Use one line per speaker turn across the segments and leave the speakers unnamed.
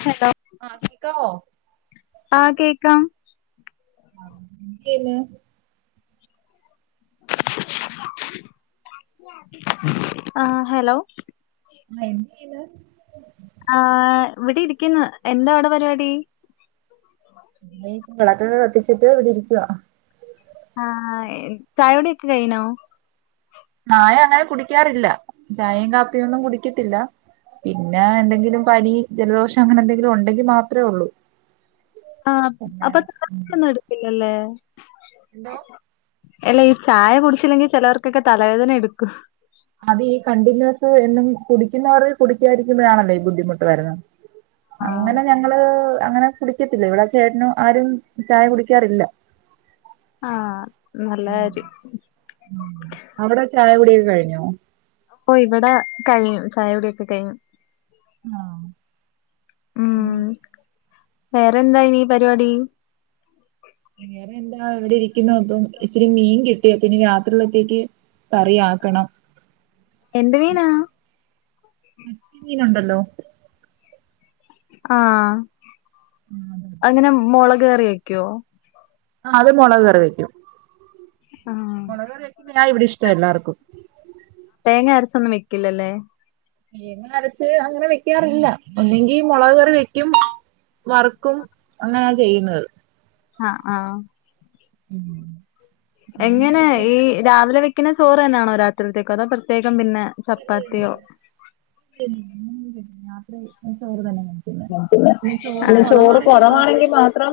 ച്ച്ണ്ടാ [unintelligible]
ആഹ് കേക്കാവോ
ആഹ് കേക്കാം.
ആഹ് ന്ത് ചെയ്യുന്നേ
ആഹ് ഹലോ
ആഹ് എന്ത് ചെയ്ന്നേ
ആഹ് ഇവിടെ ഇരിക്ക്‌ന്ന് എന്താ അവിടെ പരിപാടി
[unintelligible] വിളക്കൊക്കെ കത്തിച്ചിട്ട് ഇവിടെ ഇരിക്കുവ
ആഹ് എ ചായുടിയൊക്കെ കഴിനോ
ന്നായ അങ്ങനെ കുടിക്കാറില്ല ചായയും കാപ്പിയും ഒന്നും കുടിക്കത്തില്ല പിന്നെ എന്തെങ്കിലും പനി, ജലദോഷം അങ്ങനെ എന്തെങ്കിലും ഉണ്ടെങ്കിൽ മാത്രേ ഒള്ളൂ
ആഹ്
പിന്നെ
അപ്പൊ [unintelligible]
ഉം,
യൊന്നും എടുക്കില്ലല്ലേ
എന്തോ
അല്ല ഈ ചായ കുടിച്ചില്ലെങ്കിൽ ചിലവർക്കൊക്കെ തലവേദന എടുക്കും
അത് ഈ കണ്ടിന്യൂസ് എന്നും കുടിക്കുന്നവര് കുടിക്കായിരിക്കുമ്പോഴാണല്ലേ ഈ ബുദ്ധിമുട്ട് വരുന്നത്
ആ
അങ്ങനെ ഞങ്ങള് അങ്ങനെ കുടിക്കത്തില്ല ഇവിടെ ചേട്ടനും ആരും ചായ കുടിക്കാറില്ല
ആഹ് നല്ലകാര്യം
ഉം അവിടെ ചായ കുടിയൊക്കെ കഴിഞ്ഞോ
ഓ ഇവിടെ കഴിഞ്ഞു ചായകുടിയൊക്കെ കഴിഞ്ഞു
ആഹ്
ഉം വേറെന്തായിനീ പരിപാടി
വേറെ എന്താ ഇവിടെ ഇരിക്കുന്നു അപ്പം ഇച്ചിരി മീൻ കി ട്ടി അപ്പയിനി രാത്രിയിലത്തേക്ക് കറിയാക്കണം
എന്ത് മീനാ
വറ്റ മീൻ ഉണ്ടല്ലോ
ആഹ്
ആ അത്
എങ്ങന മൊളക് കറിയെക്കോ
ആഹ് അത് മുളക് കറി വെക്കും
ആഹ്
മുളക് കറി വെയ്ക്കുന്നാ ഇവിടെ ഇഷ്ടം എല്ലാർക്കും
തേങ്ങ അരച്ചൊന്നും വെക്കില്ലല്ലേ?
തേങ അരച്ച് അങ്ങനെ വെക്കാറില്ല. ഒന്നങ്കി മുളക് കറി വെക്കും, വർക്കും അങ്ങനെയാണ് ചെയ്യുന്നത്.
ആഹ.
[inaudible] തേങ്ങ
എങ്ങനെ
അരച്ച്
ഈ, രാവിലെ വെക്കുന്ന ചോറ് തന്നെയാണോ? രാത്രിത്തേക്കോ, അതോ പ്രത്യേകം പിന്നെ, ചപ്പാത്തിയോ,
വെക്കാറില്ല. [unintelligible]
അല്ല ചോറ് കുറവാണെങ്കി മാത്രം.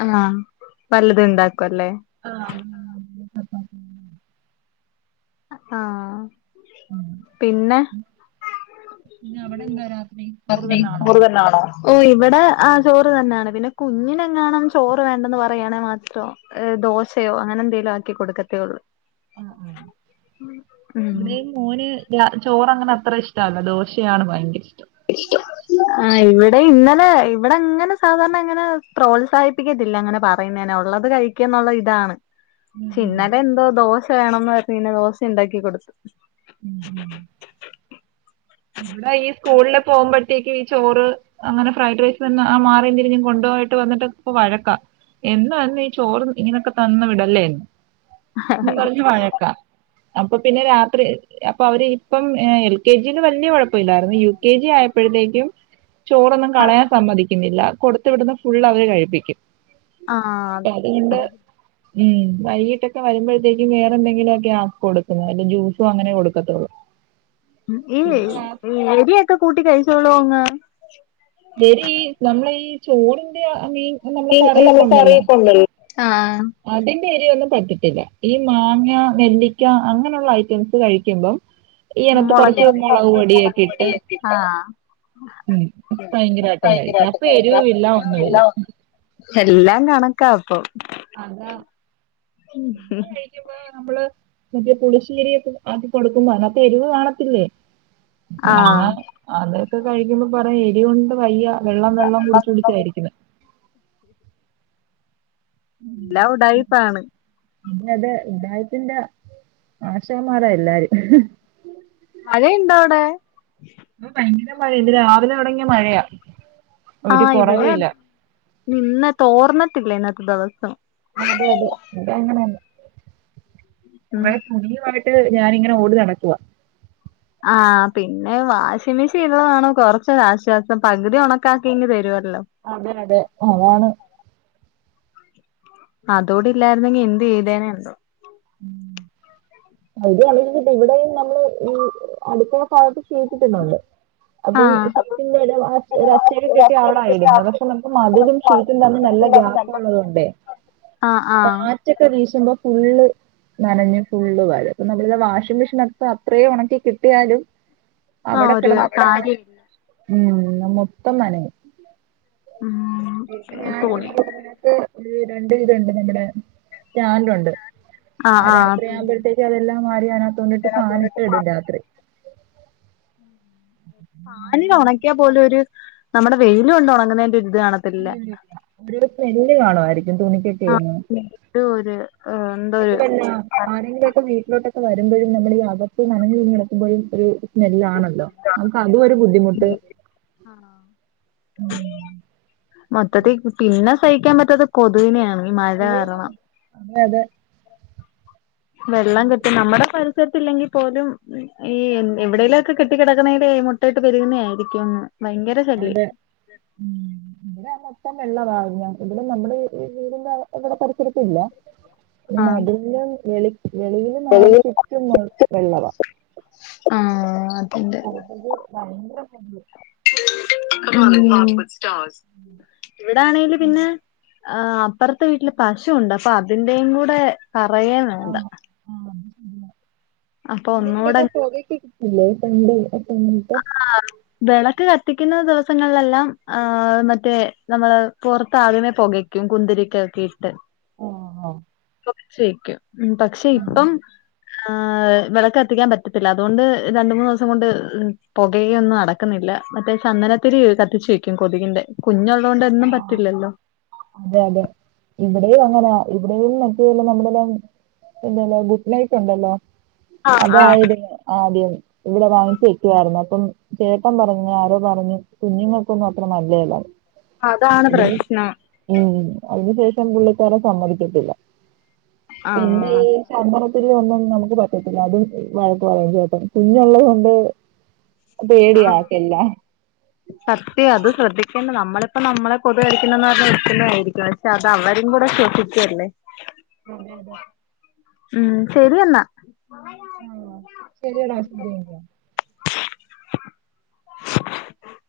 ആഹ വല്ലതും ഉണ്ടക്കും അല്ലേ.
ആഹാ.
ആഹ
ഉം.
പിന്നെ.
ഇന്ന അവിടെ എന്താ രാത്രി ചോറ് തന്നൊണോ?
ചോറ് തന്നാണോ ഓ ഇവിടെ ആഹാ ചോറ് തന്നെയാണ്, പിന്നെ കുഞ്ഞിനെങ്ങണം ചോറ് വേണ്ടന്ന് പറയണെ മാത്രോ. ദോശയോ അങ്ങനെ എന്തേങ്കലും ആക്കി കൊടുക്കത്തേ ഉള്ളൂ.
ആഹാ...
ഉം...
മോന് ചോറ അങ്ങനെ അത്ര ഇഷ്ടമല്ല, ദോശയാണ് ഭയങ്കര ഇഷ്ടം.
[unintelligible] ആ് ഇവിടെ ഇന്നലെ ഇവിടെ- അങ്ങനെ സാധാരണ അങ്ങനെ- പ്രോത്സാഹിപ്പിക്കത്തില്ല അങ്ങനെ. ഇങ്ങനെ ഉള്ളത് കഴിക്കുകന്നുള്ള ഇതാണ്.
ഉം ഉം.
പിന്നലെ എന്തോ ദോശ വേണന്ന് പറഞ്ഞു, ദോശ ഉണ്ടാക്കി കൊടുത്തു.
ഉം ഉം... ഇവിടെ ഈ സ്കൂളില്- പോകുമ്പോഴത്തേക്ക്- ചോറ് അങ്ങനെ ഫ്രൈഡ് റൈസ് തന്നെ ആ മാറി തിരിഞ്ഞ്ഞ കൊുപ പോയിട്ട് വന്നിട്ട് ഇപ്പ വഴക്കാം. എന്നൊന്നും ഈ ചോറും, ഇങ്ങനൊക്കെ തന്ന് വിടല്ലേ. എന്നും പറഞ്ഞ് വഴക്കാം അപ്പോ- പിന്നെ രാത്രി അപ്പോ അവര് ഇപ്പം എൽ. കെ. ജി. വലിയ കുഴപ്പില്ലായിരുന്നു യു. കെ. ജി ആയപ്പോഴത്തേക്കും- ചോറോന്നും കളയാൻ സമ്മതിക്കുന്നില്ല. കൊടുത്ത് വിടുന്ന ഫുള്ള് അവര്- കഴിപ്പിക്കും
ആഹ്
അപ്പോ
അതെ
അതുകൊണ്ട്- ഉം വൈകീട്ടൊക്കെ വരുമ്പോഴത്തേക്കും വേറെ എന്തെങ്കിലും ഒക്കെയാ കൊടുക്കുന്ന. വല്ല ജ്യൂസോ, അങ്ങനെ കൊടുക്കത്തുള്ളൂ.
ഉം ഈ
പിന്നെ
എരിയൊക്കെ കൂട്ടി കഴിച്ചോളൂ അങ്ങ്.
ഇവര് ഈ നമ്മളെ ഈ ചോറിന്റെ മീൻ- നമ്മള്
നല്ല
കറിയൊക്കെ ഉണ്ടല്ലോ
കറിയൊക്കണ്ടല്ലോ ആഹ്..
അതിന്റെ എരുവൊന്നും പറ്റത്തില്ല. ഈ മാങ്ങ, നെല്ലിക്ക- അങ്ങനെയുള്ള ഐറ്റംസ് കഴിക്കുമ്പം. ഈ ഇനത്ത് കൊറച്ച്
അതിനകത്ത്
മുളക്,
കുറച്ച്
പൊടിയൊക്കെ ഇട്ട്
പൊടിയൊക്കെ ഇട്ടാ
ഉം. ഭയങ്കരമായിട്ട് കഴിക്കും
ഭയങ്കരമായിട്ടും
അപ്പോ എരിവും
കഴിക്കാം
ഇല്ല
പിന്നെ
ഒന്നുമില്ല.
എല്ലാം എല്ലാം കണക്കാ അപ്പോ.
അതാ അത് നമ്മള് മറ്റെ പുളിശ്ശേരിയൊക്കെ ആക്കി കൊടുക്കുമ്പോ- അതിനകത്തു എരിവ് കാണത്തില്ലേ? എന്നാ
ആഹ്
അതൊക്കെ കഴിക്കുമ്പ പറയാ എരി കൊണ്ട് വയ്യ വെള്ളം, വെള്ളം കുടിച്ച്, കുടിച്ചായിരിക്കുന്നെ.
[inaudible] എല്ലാം ഉഡായിപ്പാണ്
പിന്ന അത് ഉഡായിപ്പിന്റെ മാഷാമ്മാര എല്ലാരും.
മഴയുണ്ടോ അവിടെ?
ഭയങ്കര മഴയ ഇന്ന് രാവിലെ തുടങ്ങിയ മഴയാ. ഒരു
ആഹ് ഇവിടേം
കുറവുമില്ല
അതെ, നിന്ന് ത്തോർന്നിട്ടില്ല ഇന്നത്തെ ദിവസം.
അതെ അതെ അതങ്ങനെയന്നെ
ഉം
കൊറേ തുണിയായിട്ട് ട്ട് ഞാനിങ്ങനെ ഓടി നടക്കുവാ
ആഹ് പിന്നെ വാഷിംഗ് മെഷീൻ ഉള്ളതണ് കൊറച്ച് ഒരാശ്വാസം പകുതി ഉണക്കാക്കിയിങ്ങ് തരുവല്ലോ?
അതെ അതെ അതാണ്.
അതോടി ഇല്ലായിരുന്നെങ്കി എന്ത് ചെയ്തേനെ എന്തോ
അവിടെയും ഇവിടെയും നമ്മള് ഈ അടുക്കള ഭാഗത്ത് വീട്ട്തന്നെ ഉണ്ട്. അപ്പം സീറ്റിന്റെ ഇട ഒര അത്യാ [unintelligible] അവിടെ ആയിരുന്നു. പക്ഷെ നമുക്ക് മതിലും ഷീറ്റ് തമ്മിൽ നല്ല ഗ്യാപ്പ് ഉള്ളതോണ്ട്
ആഹ് ആഹ്
റ്റ് വീശുമ്പോ ഫുള്ള് നനഞ്ഞ് ഫുള്ള് വാലും നമ്മള് ഇത് വാഷിംഗ് മെഷീനിലോക്കെ അത്രയും ഉണക്കി കിട്ടിയാലും
ആഹ്
അവിടെ
ഒരു
കിടന്നിട്ട് ആഹ
കാര്യം
ഉും മൊത്തം നനയും
[unintelligible]
ഇപ്പ ഞാൻ
തുണി
ഇവിടെ നിന്നിട്ട് രണ്ട് വിതണ്ട് നമ്മടെ സ്റ്റാന്റുണ്ട്
ആഹ്
ആഹാ
ആഹ്
രാത്രി ആകുമ്പോഴ്ത്തേക്ക് അതെല്ലാം വാരി അതിനകത്തൊണ്ടിട്ട് ഫാനിട്ട്
ഇതിനകത്തോണ്ടിട്ട്
ഇടും രാത്രി
[unintelligible] ഫാനില് ഉണക്കിയാ പോലും ഒരു നമ്മടെ വെയിൽ കൊണ്ട് ഉണങ്ങുന്നതിന്റെഒരിത് കാണ
ഉം ഒരു സ്മെല്ല് കാണുമായിരിക്കും തുണിക്കൊക്കെ
ന്തോ ഒരു ആഹ്
കൊയപ്പല്ല ആരെങ്കിലും ഒക്കെ വിട്ടി വീട്ടിലോട്ടൊക്കെ വരുമ്പോഴും നമ്മൾ ഈ അകത്ത് നനഞ്ഞ് തുണി കിടക്കുമ്പോഴും ഒരു സ്മെല്ലാണല്ലോ നമക്ക അതും ഒരു ബുദ്ധിമുട്ട്
ആഹ് ആഹ് മൊത്തത്തിൽ പിന്നെ സഹിക്കാൻ പറ്റാത് കൊതുവിനെയാണ് ഈ മഴ
അയ്യോ
കരണം
അതെ
വെള്ളം കെട്ടി നമ്മുടെ പരിസരത്ത് ഇല്ലെങ്കിൽ പോലും ഈ എവിടെലും ഒക്കെ കെട്ടിക്കിടക്ക ത്ണെടെ മുട്ടയിട്ട് പെരുകുന്നതായിരിക്കും ഭയങ്കര
അതെ
[unintelligible]
ഇവിടെ മൊത്തം വെള്ള വാ ഇവിടെ നമ്മുടെ വീടിന്ന് ഇവിടെ പരിസരത്ത ഇല്ല ഈ
ആഹ്
മതിൽൻ്റെ വെളി വെളിയിൽ നാല് ചുറ്റും വെള്ളവാ
ആഹ് അതുണ്ട്
[unintelligible]
[inaudible] ഇവ്ടാനെല് പിന്നെ ആഹ് അപ്പർത്തെ വീട്ടിൽ പശുണ്ട് അപ്പൊ അതിന്റെയും കൂടെ പറയേൻവേണ്ട
ആണോ?
ഒന്നുകൂടെ
എന്തെങ്കിലൊക്കെ പോകേക്കില്ലേ [unintelligible]
ആഹ് വിളക്ക് കത്തിക്കുന്ന ദിവസങ്ങളിലെല്ലാം ആഹ് മറ്റേ നമ്മള് പുറത്ത് ആദ്യമേപുകയ്ക്കും രും കുന്തിരിക്ക ക്കെഇട്ട്
[unintelligible]
ശയ്ക്കും ഉും പക്ഷെ
ആഹ്
ഇപ്പം ആഹാ വിളക്ക്ത്തിക്കാൻ പറ്റത്തില്ല അതുകൊണ്ട് രണ്ട് മൂന്ന് ദിവസം കൊണ്ട് പുകയൊന്നും നടക്കുന്നില്ല മറ്റേ ചന്ദനത്തിരി കത്തിച്ചു വയ്ക്കും കൊതികിന്റെ കുഞ്ഞുള്ളോണ്ട് എന്നും
ആഹ്
പറ്റില്ലല്ലോ
അതെ അതെ ഇവിടെയും അങ്ങനെ ഇവിടെയും പറ്റില്ല നമ്മുടെല്ലാം എന്തല്ലോ കുഡ്നൈറ്റ് ഉണ്ടല്ലോ?
ആഹ് ആഹ്
അതായിരുന്നു ആദ്യം ഇവിടെ വാങ്ങിച്ച് വേക്കുവായിരുന്നു അപ്പം ചേട്ടൻ പറഞ്ഞ് ആരോ പറഞ്ഞ് കുഞ്ഞിങ്ങൾ കൊനും ആ ത്ര നല്ലല്ല
അതാണ് പ്രശ്ണം
മ് അതിന് ശേഷം പുള്ളിക്കാരൻ സമ്മതികതില്ല പി [unintelligible]
ആഹ്
ചന്ദനതിരി ഒന്നും നമുക്ക് പറ്റത്തില്ല അതും വഴക്ക് പറയും ചേട്ടൻ കുഞ്ഞുള്ളതൊണ്ട് പേടി ആക്കല്ല
സത്യ അത് ശ്രദ്ധിക്കേണ്ട നമ്മളിപ്പ നമ്മളെ കൊതു കടിക്കണന്ന് [unintelligible] അത അവരും കൂടെ ഷേധിക്കല്ലേ
[unintelligible]
മ് ശരി എന്നാ
ശരിടാ [unintelligible]
[inaudible]